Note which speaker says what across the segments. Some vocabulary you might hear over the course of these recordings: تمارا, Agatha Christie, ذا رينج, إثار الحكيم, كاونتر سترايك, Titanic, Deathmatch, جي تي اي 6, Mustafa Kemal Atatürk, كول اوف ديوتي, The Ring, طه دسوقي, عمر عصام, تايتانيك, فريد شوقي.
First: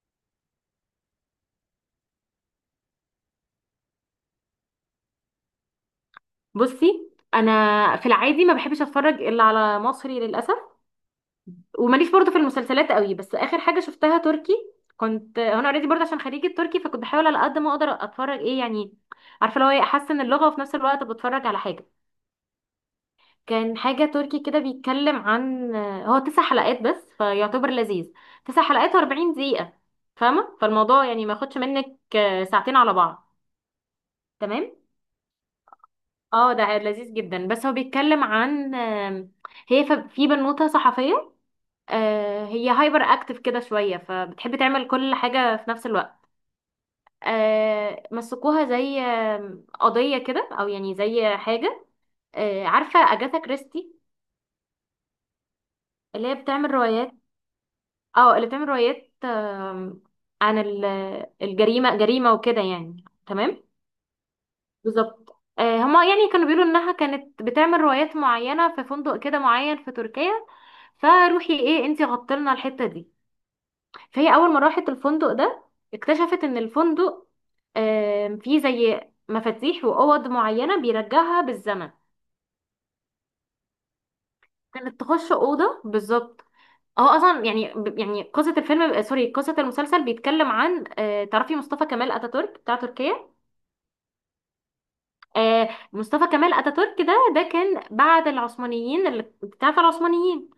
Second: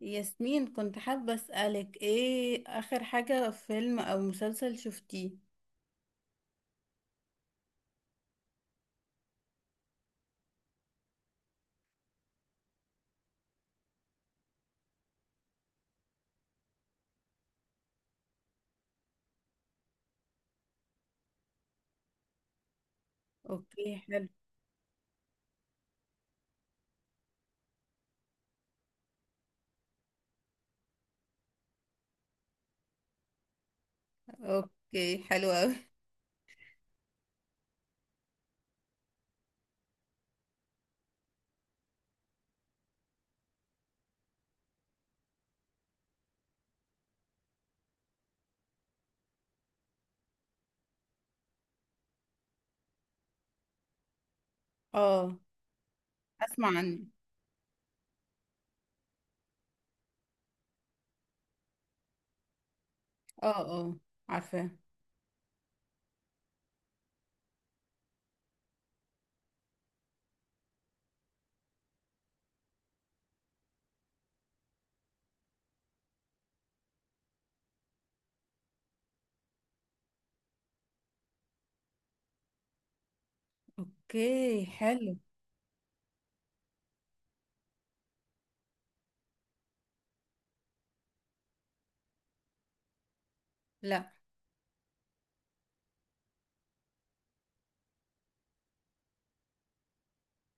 Speaker 1: ياسمين، كنت حابة أسألك ايه آخر حاجة، فيلم أو مسلسل شفتيه؟
Speaker 2: بصي، انا في العادي ما بحبش اتفرج الا على مصري للاسف. وماليش برضو في المسلسلات قوي، بس اخر حاجه شفتها تركي. كنت انا اوريدي برضه عشان خريجه تركي، فكنت بحاول على قد ما اقدر اتفرج ايه يعني. عارفه لو ايه احسن اللغه وفي نفس الوقت بتفرج على حاجه. كان
Speaker 1: اوكي،
Speaker 2: حاجه
Speaker 1: حلو.
Speaker 2: تركي كده بيتكلم عن. هو 9 حلقات بس فيعتبر لذيذ. 9 حلقات و40 دقيقه. فاهمه، فالموضوع يعني ما ياخدش منك ساعتين على بعض. تمام.
Speaker 1: اوكي، حلو اوي.
Speaker 2: اه ده لذيذ جدا، بس هو بيتكلم عن. هي في بنوتة صحفية. هي هايبر اكتف كده شوية، فبتحب تعمل كل حاجة في نفس الوقت. مسكوها زي قضية كده، او يعني زي حاجة. عارفة اجاثا كريستي؟
Speaker 1: اه.
Speaker 2: اللي هي
Speaker 1: اسمع
Speaker 2: بتعمل
Speaker 1: عنه.
Speaker 2: روايات. اه، اللي بتعمل روايات عن الجريمة، جريمة وكده يعني.
Speaker 1: اه،
Speaker 2: تمام.
Speaker 1: اه. عارفاه.
Speaker 2: بالظبط. هما يعني كانوا بيقولوا انها كانت بتعمل روايات معينه في فندق كده معين في تركيا. فروحي ايه انتي غطلنا الحته دي. فهي اول ما راحت الفندق ده اكتشفت ان الفندق فيه زي مفاتيح واوض معينه بيرجعها بالزمن.
Speaker 1: اوكي،
Speaker 2: كانت
Speaker 1: حلو.
Speaker 2: تخش اوضه بالظبط. هو اصلا يعني يعني قصه الفيلم سوري، قصه المسلسل بيتكلم عن. تعرفي مصطفى كمال اتاتورك بتاع تركيا؟
Speaker 1: لا.
Speaker 2: مصطفى كمال اتاتورك ده كان بعد العثمانيين، اللي انت عارفه العثمانيين.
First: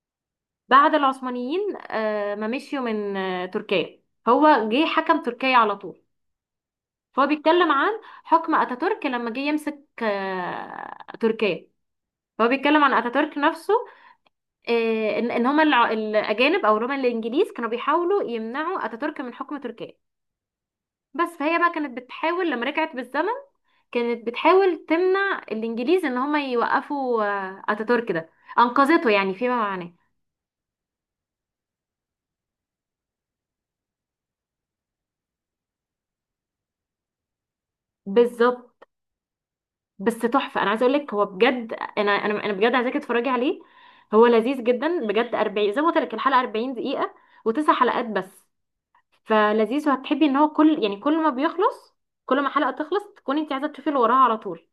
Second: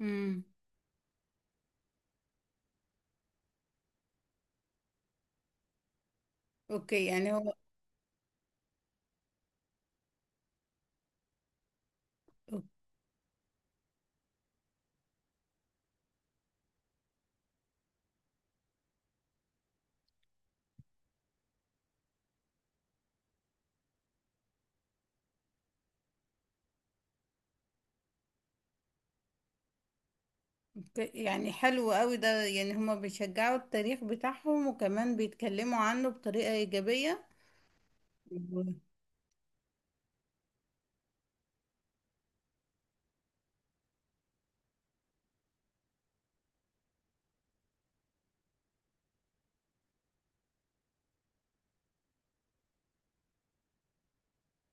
Speaker 1: امم.
Speaker 2: بعد العثمانيين ما مشيوا من تركيا. هو جه حكم تركيا على طول.
Speaker 1: اوكي
Speaker 2: فهو
Speaker 1: يعني هو...
Speaker 2: بيتكلم عن حكم اتاتورك لما جه يمسك تركيا. فهو
Speaker 1: اوكي،
Speaker 2: بيتكلم عن اتاتورك نفسه. ان هما الاجانب او اللي هما الانجليز كانوا بيحاولوا يمنعوا اتاتورك من حكم تركيا بس. فهي بقى كانت بتحاول لما رجعت بالزمن، كانت بتحاول تمنع الانجليز ان هما يوقفوا اتاتورك ده. انقذته يعني فيما معناه.
Speaker 1: يعني حلو قوي ده، يعني هما بيشجعوا التاريخ بتاعهم وكمان بيتكلموا عنه بطريقة إيجابية.
Speaker 2: بالظبط. بس تحفه، انا عايزه اقول لك هو بجد، انا بجد عايزاكي تتفرجي عليه. هو لذيذ جدا بجد، 40 زي ما قلت لك الحلقه 40 دقيقه وتسع حلقات بس. فلذيذ، وهتحبي ان هو كل يعني كل ما بيخلص، كل ما حلقه تخلص تكوني انت عايزه تشوفي اللي وراها على طول.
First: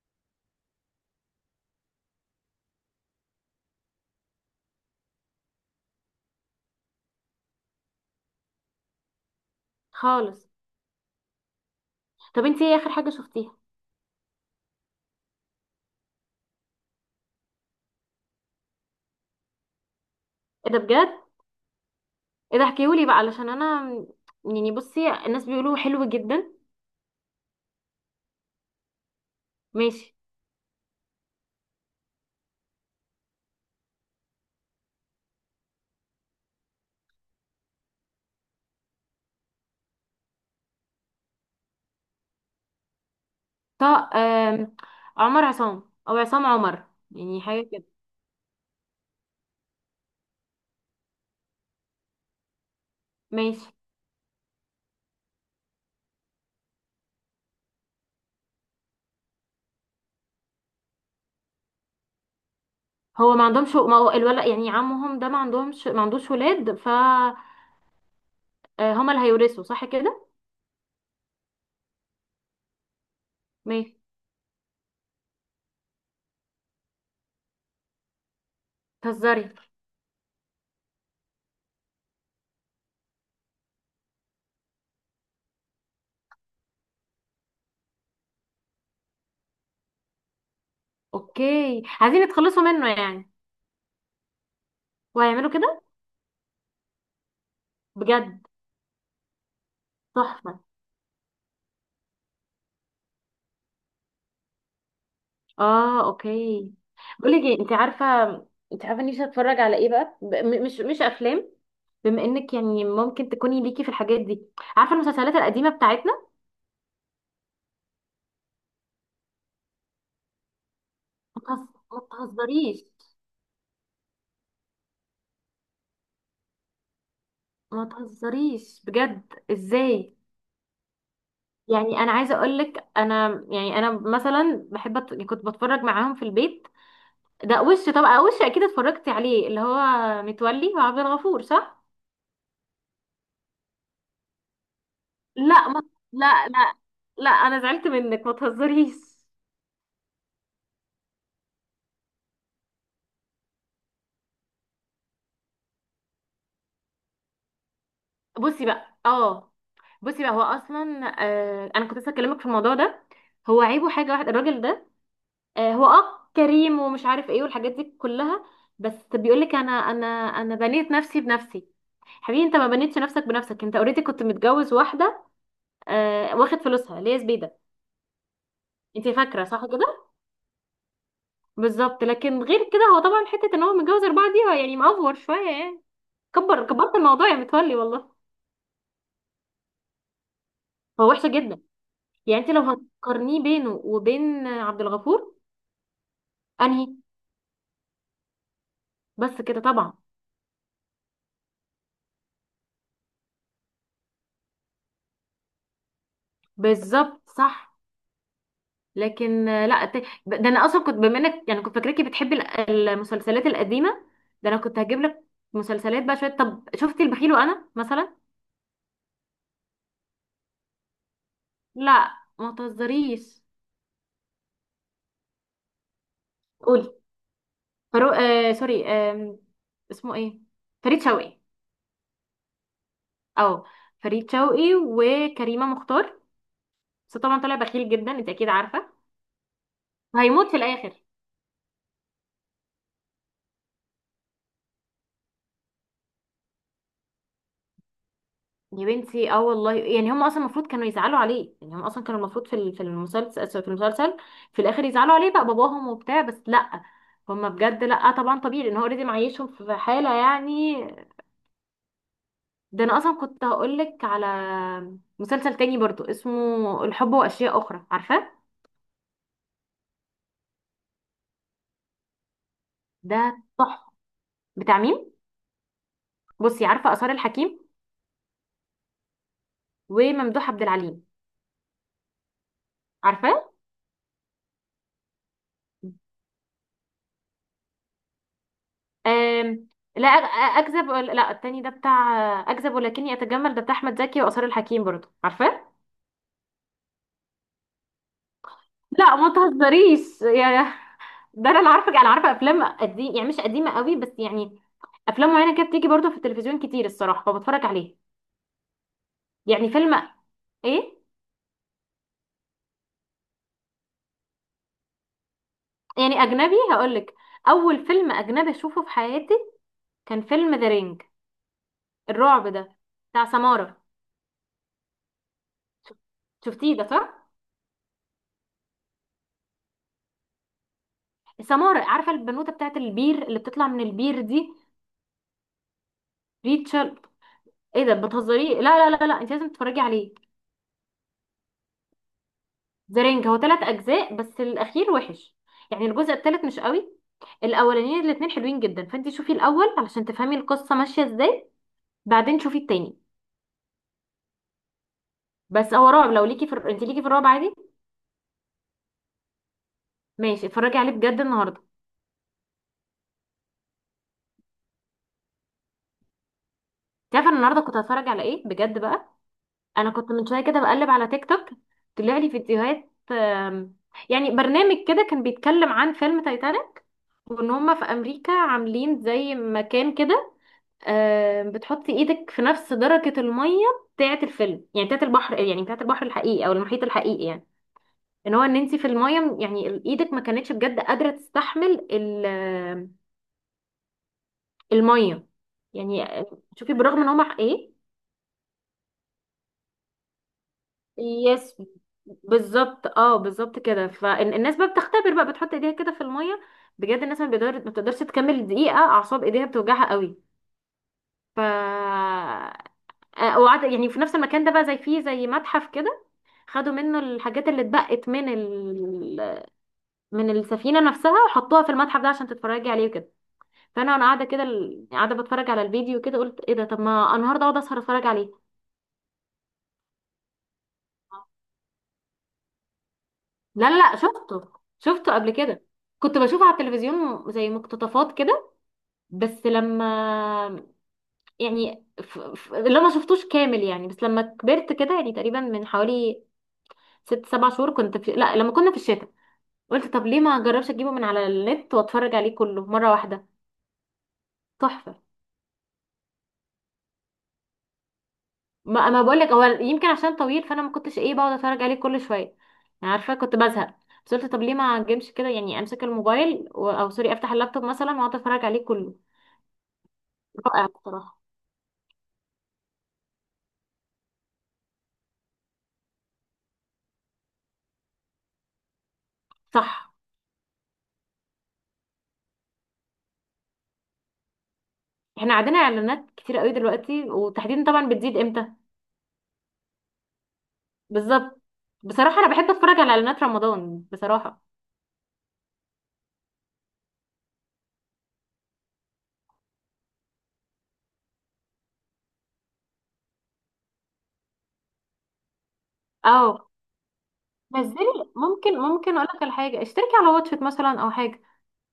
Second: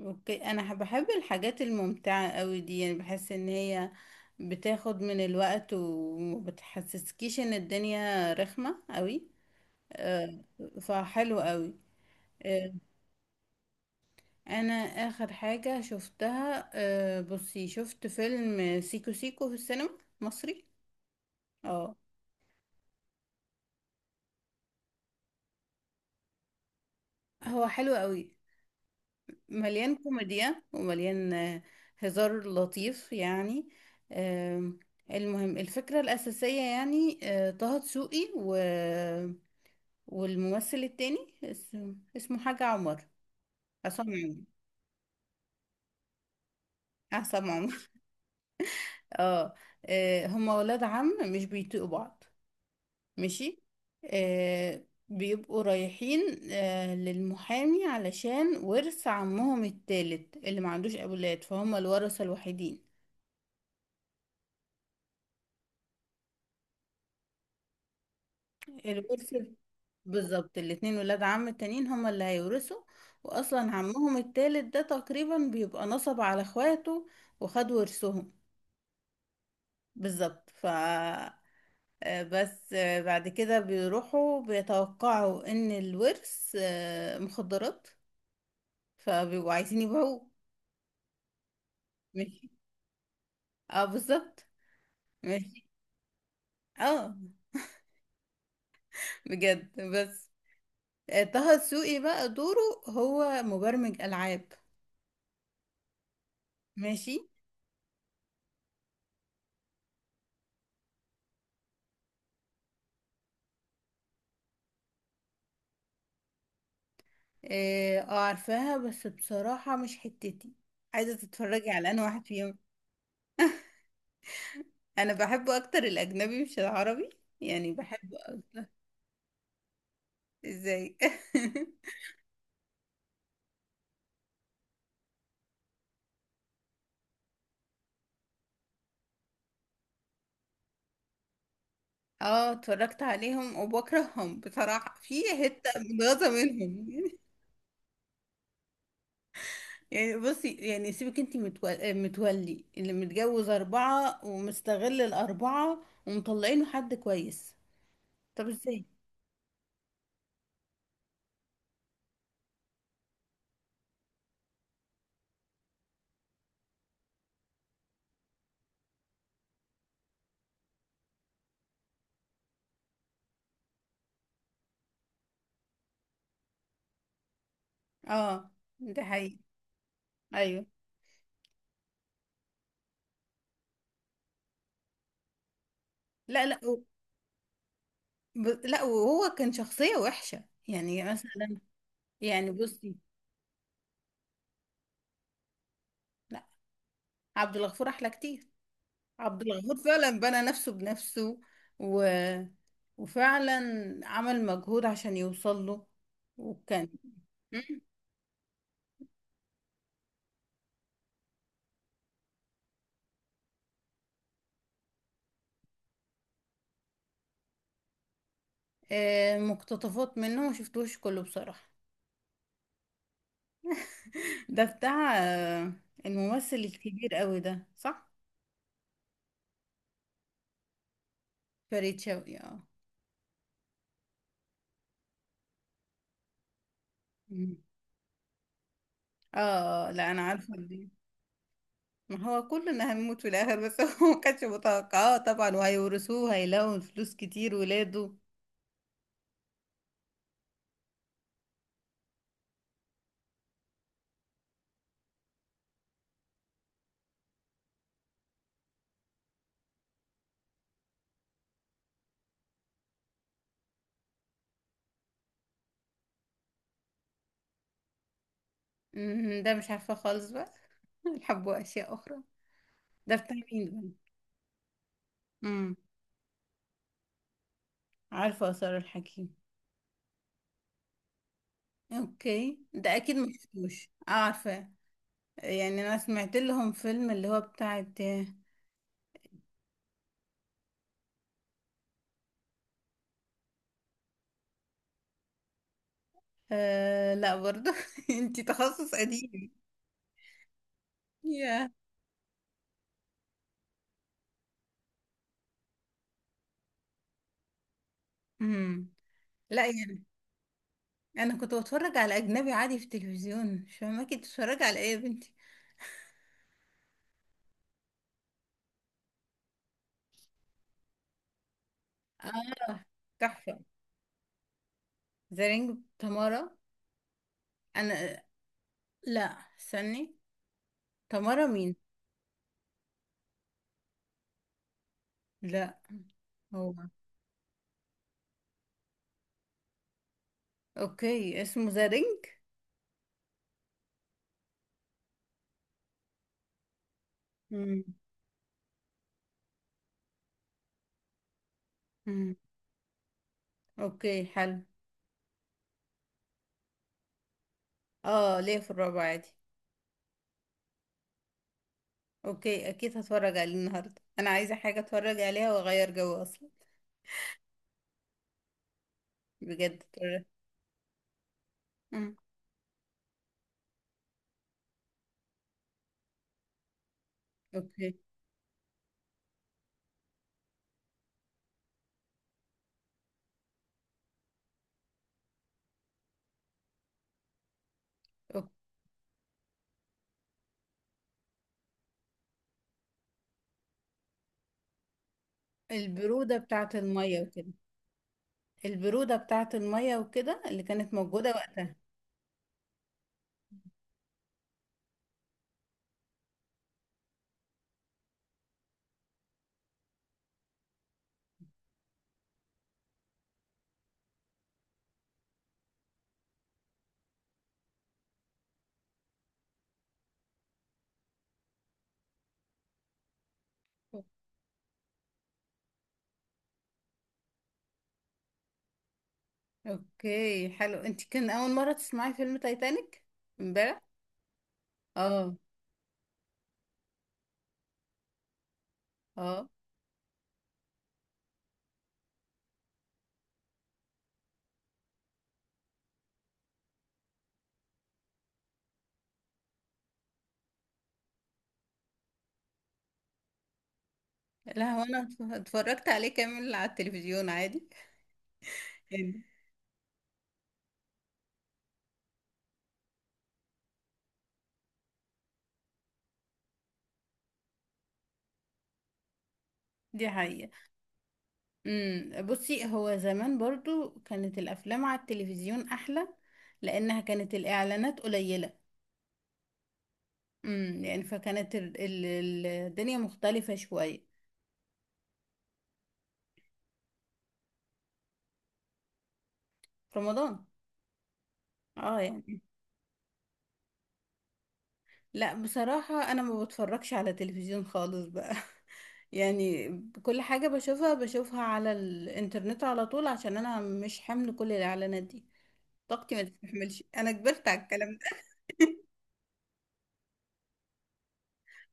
Speaker 1: اوكي، انا بحب الحاجات الممتعة قوي دي، يعني بحس ان هي بتاخد من الوقت ومبتحسسكيش ان الدنيا رخمة قوي. آه.
Speaker 2: خالص.
Speaker 1: فحلو قوي.
Speaker 2: طب انت
Speaker 1: آه،
Speaker 2: ايه اخر حاجه شفتيها؟
Speaker 1: انا اخر حاجة شفتها، بصي شفت فيلم سيكو سيكو في السينما. مصري.
Speaker 2: ايه ده بجد؟
Speaker 1: اه.
Speaker 2: ايه ده احكيهولي بقى علشان انا، يعني بصي الناس بيقولوا حلو جدا.
Speaker 1: هو حلو قوي، مليان
Speaker 2: ماشي.
Speaker 1: كوميديا ومليان هزار لطيف يعني. آم، المهم الفكرة الأساسية، يعني طه دسوقي و... والممثل التاني، اسمه حاجة عمر.
Speaker 2: طه
Speaker 1: عصام عمر.
Speaker 2: عمر عصام او عصام عمر يعني
Speaker 1: عصام
Speaker 2: حاجه كده.
Speaker 1: عمر. اه. هما ولاد عم مش بيطيقوا بعض. ماشي.
Speaker 2: ماشي.
Speaker 1: بيبقوا رايحين للمحامي علشان ورث عمهم التالت اللي ما عندوش أولاد، فهم الورثة الوحيدين.
Speaker 2: هو ما عندهمش، ما هو الولد يعني عمهم ده ما عندهمش ما عندوش ولاد، ف هما اللي
Speaker 1: الورث.
Speaker 2: هيورثوا صح كده؟
Speaker 1: بالظبط، الاتنين ولاد عم التانيين هما اللي هيورثوا. واصلا
Speaker 2: ماشي.
Speaker 1: عمهم التالت ده تقريبا بيبقى نصب على اخواته وخد ورثهم.
Speaker 2: تهزري.
Speaker 1: بالظبط. ف آه، بس بعد كده بيروحوا بيتوقعوا ان الورث مخدرات، فبيبقوا عايزين يبيعوه.
Speaker 2: اوكي، عايزين
Speaker 1: ماشي.
Speaker 2: يتخلصوا منه يعني.
Speaker 1: اه، بالظبط.
Speaker 2: وهيعملوا
Speaker 1: ماشي.
Speaker 2: كده.
Speaker 1: اه
Speaker 2: بجد.
Speaker 1: بجد بس
Speaker 2: تحفه.
Speaker 1: طه دسوقي بقى دوره، هو مبرمج العاب.
Speaker 2: اه اوكي.
Speaker 1: ماشي.
Speaker 2: بقولك ايه، انت عارفه؟ انت عارفه نفسي اتفرج على ايه بقى؟ مش افلام. بما انك يعني ممكن تكوني ليكي في الحاجات دي. عارفه المسلسلات القديمه بتاعتنا؟
Speaker 1: اه. عارفاها، بس بصراحة مش حتتي عايزة
Speaker 2: ما تهز-
Speaker 1: تتفرجي على
Speaker 2: ما
Speaker 1: انا واحد فيهم.
Speaker 2: تهزريش.
Speaker 1: انا بحبه اكتر الاجنبي مش العربي، يعني
Speaker 2: ما
Speaker 1: بحبه اكتر.
Speaker 2: تهزريش بجد، ازاي؟
Speaker 1: ازاي؟
Speaker 2: يعني انا عايزه اقول لك، انا يعني انا مثلا بحب يعني كنت بتفرج معاهم في البيت. ده وش طبعا، وش اكيد اتفرجتي عليه اللي هو متولي وعبد الغفور، صح؟
Speaker 1: اه، اتفرجت عليهم وبكرههم بصراحة، في
Speaker 2: لا
Speaker 1: حتة
Speaker 2: ما...
Speaker 1: متغاظة
Speaker 2: لا، لا،
Speaker 1: منهم.
Speaker 2: لا انا زعلت منك. ما تهزريش.
Speaker 1: يعني بصي، يعني سيبك، انتي متولي اللي متجوز اربعة ومستغل الاربعة ومطلعينه حد كويس. طب
Speaker 2: بصي
Speaker 1: ازاي؟
Speaker 2: بقى اه. بصي بقى، هو اصلا انا كنت لسه اكلمك في الموضوع ده. هو عيبه حاجه واحده الراجل ده. هو كريم ومش عارف ايه والحاجات دي كلها. بس بيقولك انا بنيت نفسي بنفسي. حبيبي، انت ما بنيتش نفسك بنفسك، انت اوريدي كنت متجوز واحده. واخد فلوسها اللي هي زبيده.
Speaker 1: اه ده
Speaker 2: انت
Speaker 1: حقيقي.
Speaker 2: فاكره صح كده؟
Speaker 1: ايوه.
Speaker 2: بالظبط. لكن غير كده هو طبعا حته ان هو متجوز اربعه دي، هو يعني مأفور شويه يعني.
Speaker 1: لا، لا.
Speaker 2: كبرت الموضوع يا متولي والله.
Speaker 1: لا، وهو كان شخصية وحشة يعني
Speaker 2: هو وحش
Speaker 1: مثلا.
Speaker 2: جدا. يعني
Speaker 1: يعني
Speaker 2: انت لو
Speaker 1: بصي.
Speaker 2: هتقارنيه بينه وبين عبد الغفور،
Speaker 1: لا.
Speaker 2: انهي؟
Speaker 1: عبد الغفور أحلى كتير. عبد
Speaker 2: بس كده
Speaker 1: الغفور
Speaker 2: طبعا.
Speaker 1: فعلا بنى نفسه بنفسه، و... وفعلا عمل مجهود عشان يوصل له. وكان...
Speaker 2: بالظبط صح.
Speaker 1: مم.
Speaker 2: لكن لا ده انا اصلا كنت، بما انك يعني كنت فاكراكي بتحبي المسلسلات القديمه. ده انا كنت هجيب لك مسلسلات بقى شويه. طب شفتي البخيل وانا مثلا؟
Speaker 1: مقتطفات منه، ما شفتوش كله بصراحة.
Speaker 2: لا ما تهزريش.
Speaker 1: ده بتاع الممثل
Speaker 2: قولي.
Speaker 1: الكبير قوي ده، صح؟
Speaker 2: فرو آه سوري، اسمه ايه؟ فريد شوقي.
Speaker 1: فريد شوقي، اه.
Speaker 2: اه. فريد شوقي وكريمه مختار. بس طبعا طلع
Speaker 1: مم.
Speaker 2: بخيل جدا، انت اكيد عارفه.
Speaker 1: اه، لا انا
Speaker 2: وهيموت
Speaker 1: عارفه.
Speaker 2: في الاخر.
Speaker 1: ما هو كلنا هنموت في الاخر، بس هو ما كانش متوقعاه طبعا، وهيورثوه هيلاقوا فلوس كتير ولاده.
Speaker 2: يا بنتي اه والله، يعني هم اصلا المفروض كانوا يزعلوا عليه، يعني هم اصلا كانوا المفروض في المسلسل في الاخر يزعلوا عليه بقى باباهم وبتاع، بس لا. هم بجد، لا، طبعا طبيعي لان هو اوريدي معيشهم في حاله يعني. ده انا اصلا كنت هقولك على مسلسل تاني برضو اسمه الحب واشياء اخرى، عارفاه؟
Speaker 1: ده مش عارفه خالص بقى. الحبوا اشياء اخرى؟ ده بتاع
Speaker 2: ده
Speaker 1: مين ده؟
Speaker 2: تحفه. بتاع مين؟
Speaker 1: امم.
Speaker 2: بصي، عارفه اثار الحكيم
Speaker 1: عارفه اثار الحكيم.
Speaker 2: وممدوح عبد العليم؟
Speaker 1: اوكي، ده اكيد ما
Speaker 2: عارفاه؟
Speaker 1: شفتوش. عارفه. يعني انا سمعت لهم فيلم اللي هو بتاع...
Speaker 2: آم، لا اكذب لا، التاني ده بتاع اكذب ولكني اتجمل، ده بتاع احمد زكي وآثار الحكيم برضه، عارفاه؟
Speaker 1: لا برضه. انتي تخصص
Speaker 2: لا ما
Speaker 1: قديم.
Speaker 2: تهزريش يا. ده انا
Speaker 1: يا...
Speaker 2: اللي عارفه، انا عارفه افلام قديم يعني مش قديمه قوي، بس يعني افلام معينه كده بتيجي برضه في التلفزيون كتير الصراحه، فبتفرج عليه.
Speaker 1: امم. لا
Speaker 2: يعني فيلم.
Speaker 1: يعني،
Speaker 2: ايه.
Speaker 1: انا كنت بتفرج على اجنبي عادي في التلفزيون، مش فاهمه كنت بتتفرجي على ايه يا بنتي؟
Speaker 2: يعني اجنبي هقولك. اول فيلم اجنبي اشوفه في حياتي كان فيلم ذا رينج، الرعب ده، بتاع
Speaker 1: تحفة.
Speaker 2: سمارة.
Speaker 1: ذا رينج، تمارا.
Speaker 2: شفتيه ده صح؟
Speaker 1: انا... لا. استني. تمارا مين؟
Speaker 2: سمارة، عارفه البنوته بتاعت البير اللي بتطلع من البير دي؟
Speaker 1: لا. هو...
Speaker 2: ريتشل. ايه ده، بتهزري؟ لا، لا، لا، لا، انت لازم تتفرجي عليه.
Speaker 1: اوكي، اسمه ذا رينج.
Speaker 2: ذا رينج هو 3 اجزاء بس الاخير وحش، يعني الجزء الثالث مش قوي.
Speaker 1: مم.
Speaker 2: الاولانيين الاثنين حلوين جدا، فانت شوفي الاول علشان تفهمي القصه ماشيه ازاي.
Speaker 1: مم.
Speaker 2: بعدين شوفي التاني.
Speaker 1: اوكي، حلو.
Speaker 2: بس هو رعب، لو ليكي انت ليكي في الرعب عادي.
Speaker 1: اه، ليه في الرابع عادي.
Speaker 2: ماشي، اتفرجي عليه بجد النهارده.
Speaker 1: اوكي، اكيد هتفرج عليه النهارده، انا عايزة حاجة اتفرج عليها واغير جو اصلا.
Speaker 2: انت عارفه أنا النهارده كنت هتفرج على ايه بجد بقى؟
Speaker 1: بجد
Speaker 2: انا كنت
Speaker 1: اتفرج.
Speaker 2: من شويه كده بقلب على تيك توك.
Speaker 1: مم.
Speaker 2: طلع لي فيديوهات يعني برنامج كده كان بيتكلم عن فيلم تايتانيك، وان هما في
Speaker 1: اوكي.
Speaker 2: امريكا عاملين زي مكان كده. بتحطي ايدك في نفس درجة المية بتاعة الفيلم، يعني بتاعة البحر، يعني بتاعة البحر الحقيقي او المحيط الحقيقي يعني.
Speaker 1: اوكي.
Speaker 2: ان انت في المية، يعني ايدك ما كانتش بجد قادرة تستحمل المية. يعني
Speaker 1: البرودة بتاعة
Speaker 2: شوفي بالرغم ان
Speaker 1: المية
Speaker 2: هما
Speaker 1: وكده.
Speaker 2: ايه.
Speaker 1: البرودة بتاعة المية وكده اللي كانت موجودة
Speaker 2: يس.
Speaker 1: وقتها.
Speaker 2: بالظبط، بالظبط كده، فالناس بقى بتختبر بقى بتحط ايديها كده في المية. بجد الناس ما بيقدر ما بتقدرش تكمل دقيقة، اعصاب ايديها بتوجعها قوي. ف آه، وقعد يعني في نفس المكان ده بقى، زي فيه زي متحف كده. خدوا منه الحاجات اللي اتبقت من السفينة نفسها وحطوها في المتحف ده عشان تتفرجي عليه وكده. فانا، وانا قاعدة كده قاعدة بتفرج على الفيديو كده، قلت ايه ده، طب ما النهارده اقعد اسهر اتفرج عليه.
Speaker 1: اوكي، حلو. انت كان اول مرة تسمعي فيلم تايتانيك
Speaker 2: لا، لا،
Speaker 1: امبارح؟
Speaker 2: لا، شفته. شفته قبل
Speaker 1: اه.
Speaker 2: كده. كنت بشوفه على التلفزيون زي مقتطفات كده، بس
Speaker 1: اه،
Speaker 2: لما يعني اللي ما شفتوش كامل يعني، بس لما كبرت كده يعني تقريبا من حوالي ست سبع شهور كنت لا، لما كنا في الشتاء قلت طب ليه ما اجربش اجيبه من على النت واتفرج عليه كله مرة واحدة.
Speaker 1: لا هو،
Speaker 2: تحفة.
Speaker 1: انا اتفرجت عليه كامل على التلفزيون عادي.
Speaker 2: ما انا بقول
Speaker 1: يعني.
Speaker 2: لك، هو يمكن عشان طويل فانا ما كنتش ايه، بقعد اتفرج عليه كل شويه يعني، عارفه كنت بزهق. بس قلت طب ليه ما اجيبش كده، يعني امسك الموبايل او سوري افتح اللابتوب مثلا واقعد اتفرج عليه كله.
Speaker 1: دي حقيقة.
Speaker 2: رائع بصراحه.
Speaker 1: امم. بصي، هو زمان برضو كانت الافلام على التلفزيون احلى، لانها كانت الاعلانات قليلة.
Speaker 2: صح.
Speaker 1: امم، يعني فكانت الدنيا مختلفة شوية.
Speaker 2: احنا عندنا اعلانات كتير قوي دلوقتي، وتحديدا طبعا بتزيد امتى؟
Speaker 1: في رمضان.
Speaker 2: بالظبط.
Speaker 1: اه
Speaker 2: بصراحه انا
Speaker 1: يعني.
Speaker 2: بحب اتفرج على اعلانات رمضان بصراحه.
Speaker 1: لا، بصراحة انا ما بتفرجش على تلفزيون خالص بقى. يعني كل حاجة بشوفها على الانترنت على طول، عشان انا مش حمل كل الاعلانات دي. طاقتي ما
Speaker 2: اه.
Speaker 1: تستحملش، انا كبرت على
Speaker 2: نزلي.
Speaker 1: الكلام ده.
Speaker 2: ممكن اقول لك على حاجه، اشتركي على واتشت مثلا او حاجه.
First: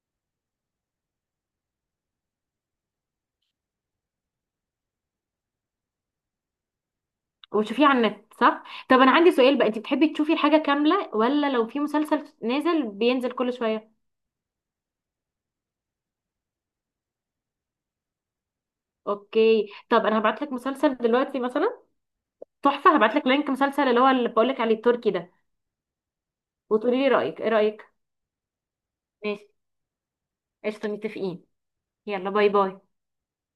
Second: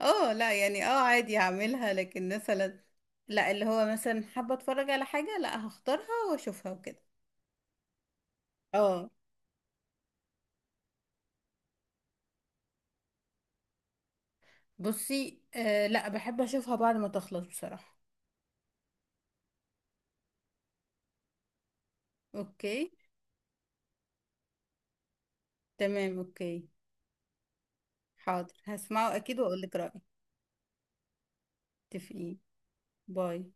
Speaker 1: اه، لا يعني اه عادي هعملها، لكن مثلا... لا، اللي هو مثلا حابة اتفرج على حاجة، لا هختارها واشوفها وكده.
Speaker 2: وتشوفيه على النت صح؟ طب
Speaker 1: اه.
Speaker 2: انا عندي سؤال بقى، انت بتحبي تشوفي الحاجه كامله ولا لو في مسلسل نازل بينزل كل شويه؟
Speaker 1: بصي، لا بحب اشوفها بعد ما تخلص بصراحة.
Speaker 2: اوكي، طب انا هبعت لك مسلسل دلوقتي مثلا.
Speaker 1: اوكي.
Speaker 2: تحفه، هبعت لك لينك مسلسل اللي بقول لك عليه التركي ده.
Speaker 1: تمام، اوكي.
Speaker 2: وتقولي لي رايك، ايه رايك؟
Speaker 1: حاضر، هسمعه اكيد
Speaker 2: ماشي.
Speaker 1: واقول لك رأيي.
Speaker 2: قشطه، متفقين؟ يلا
Speaker 1: اتفقين.
Speaker 2: باي باي.
Speaker 1: باي.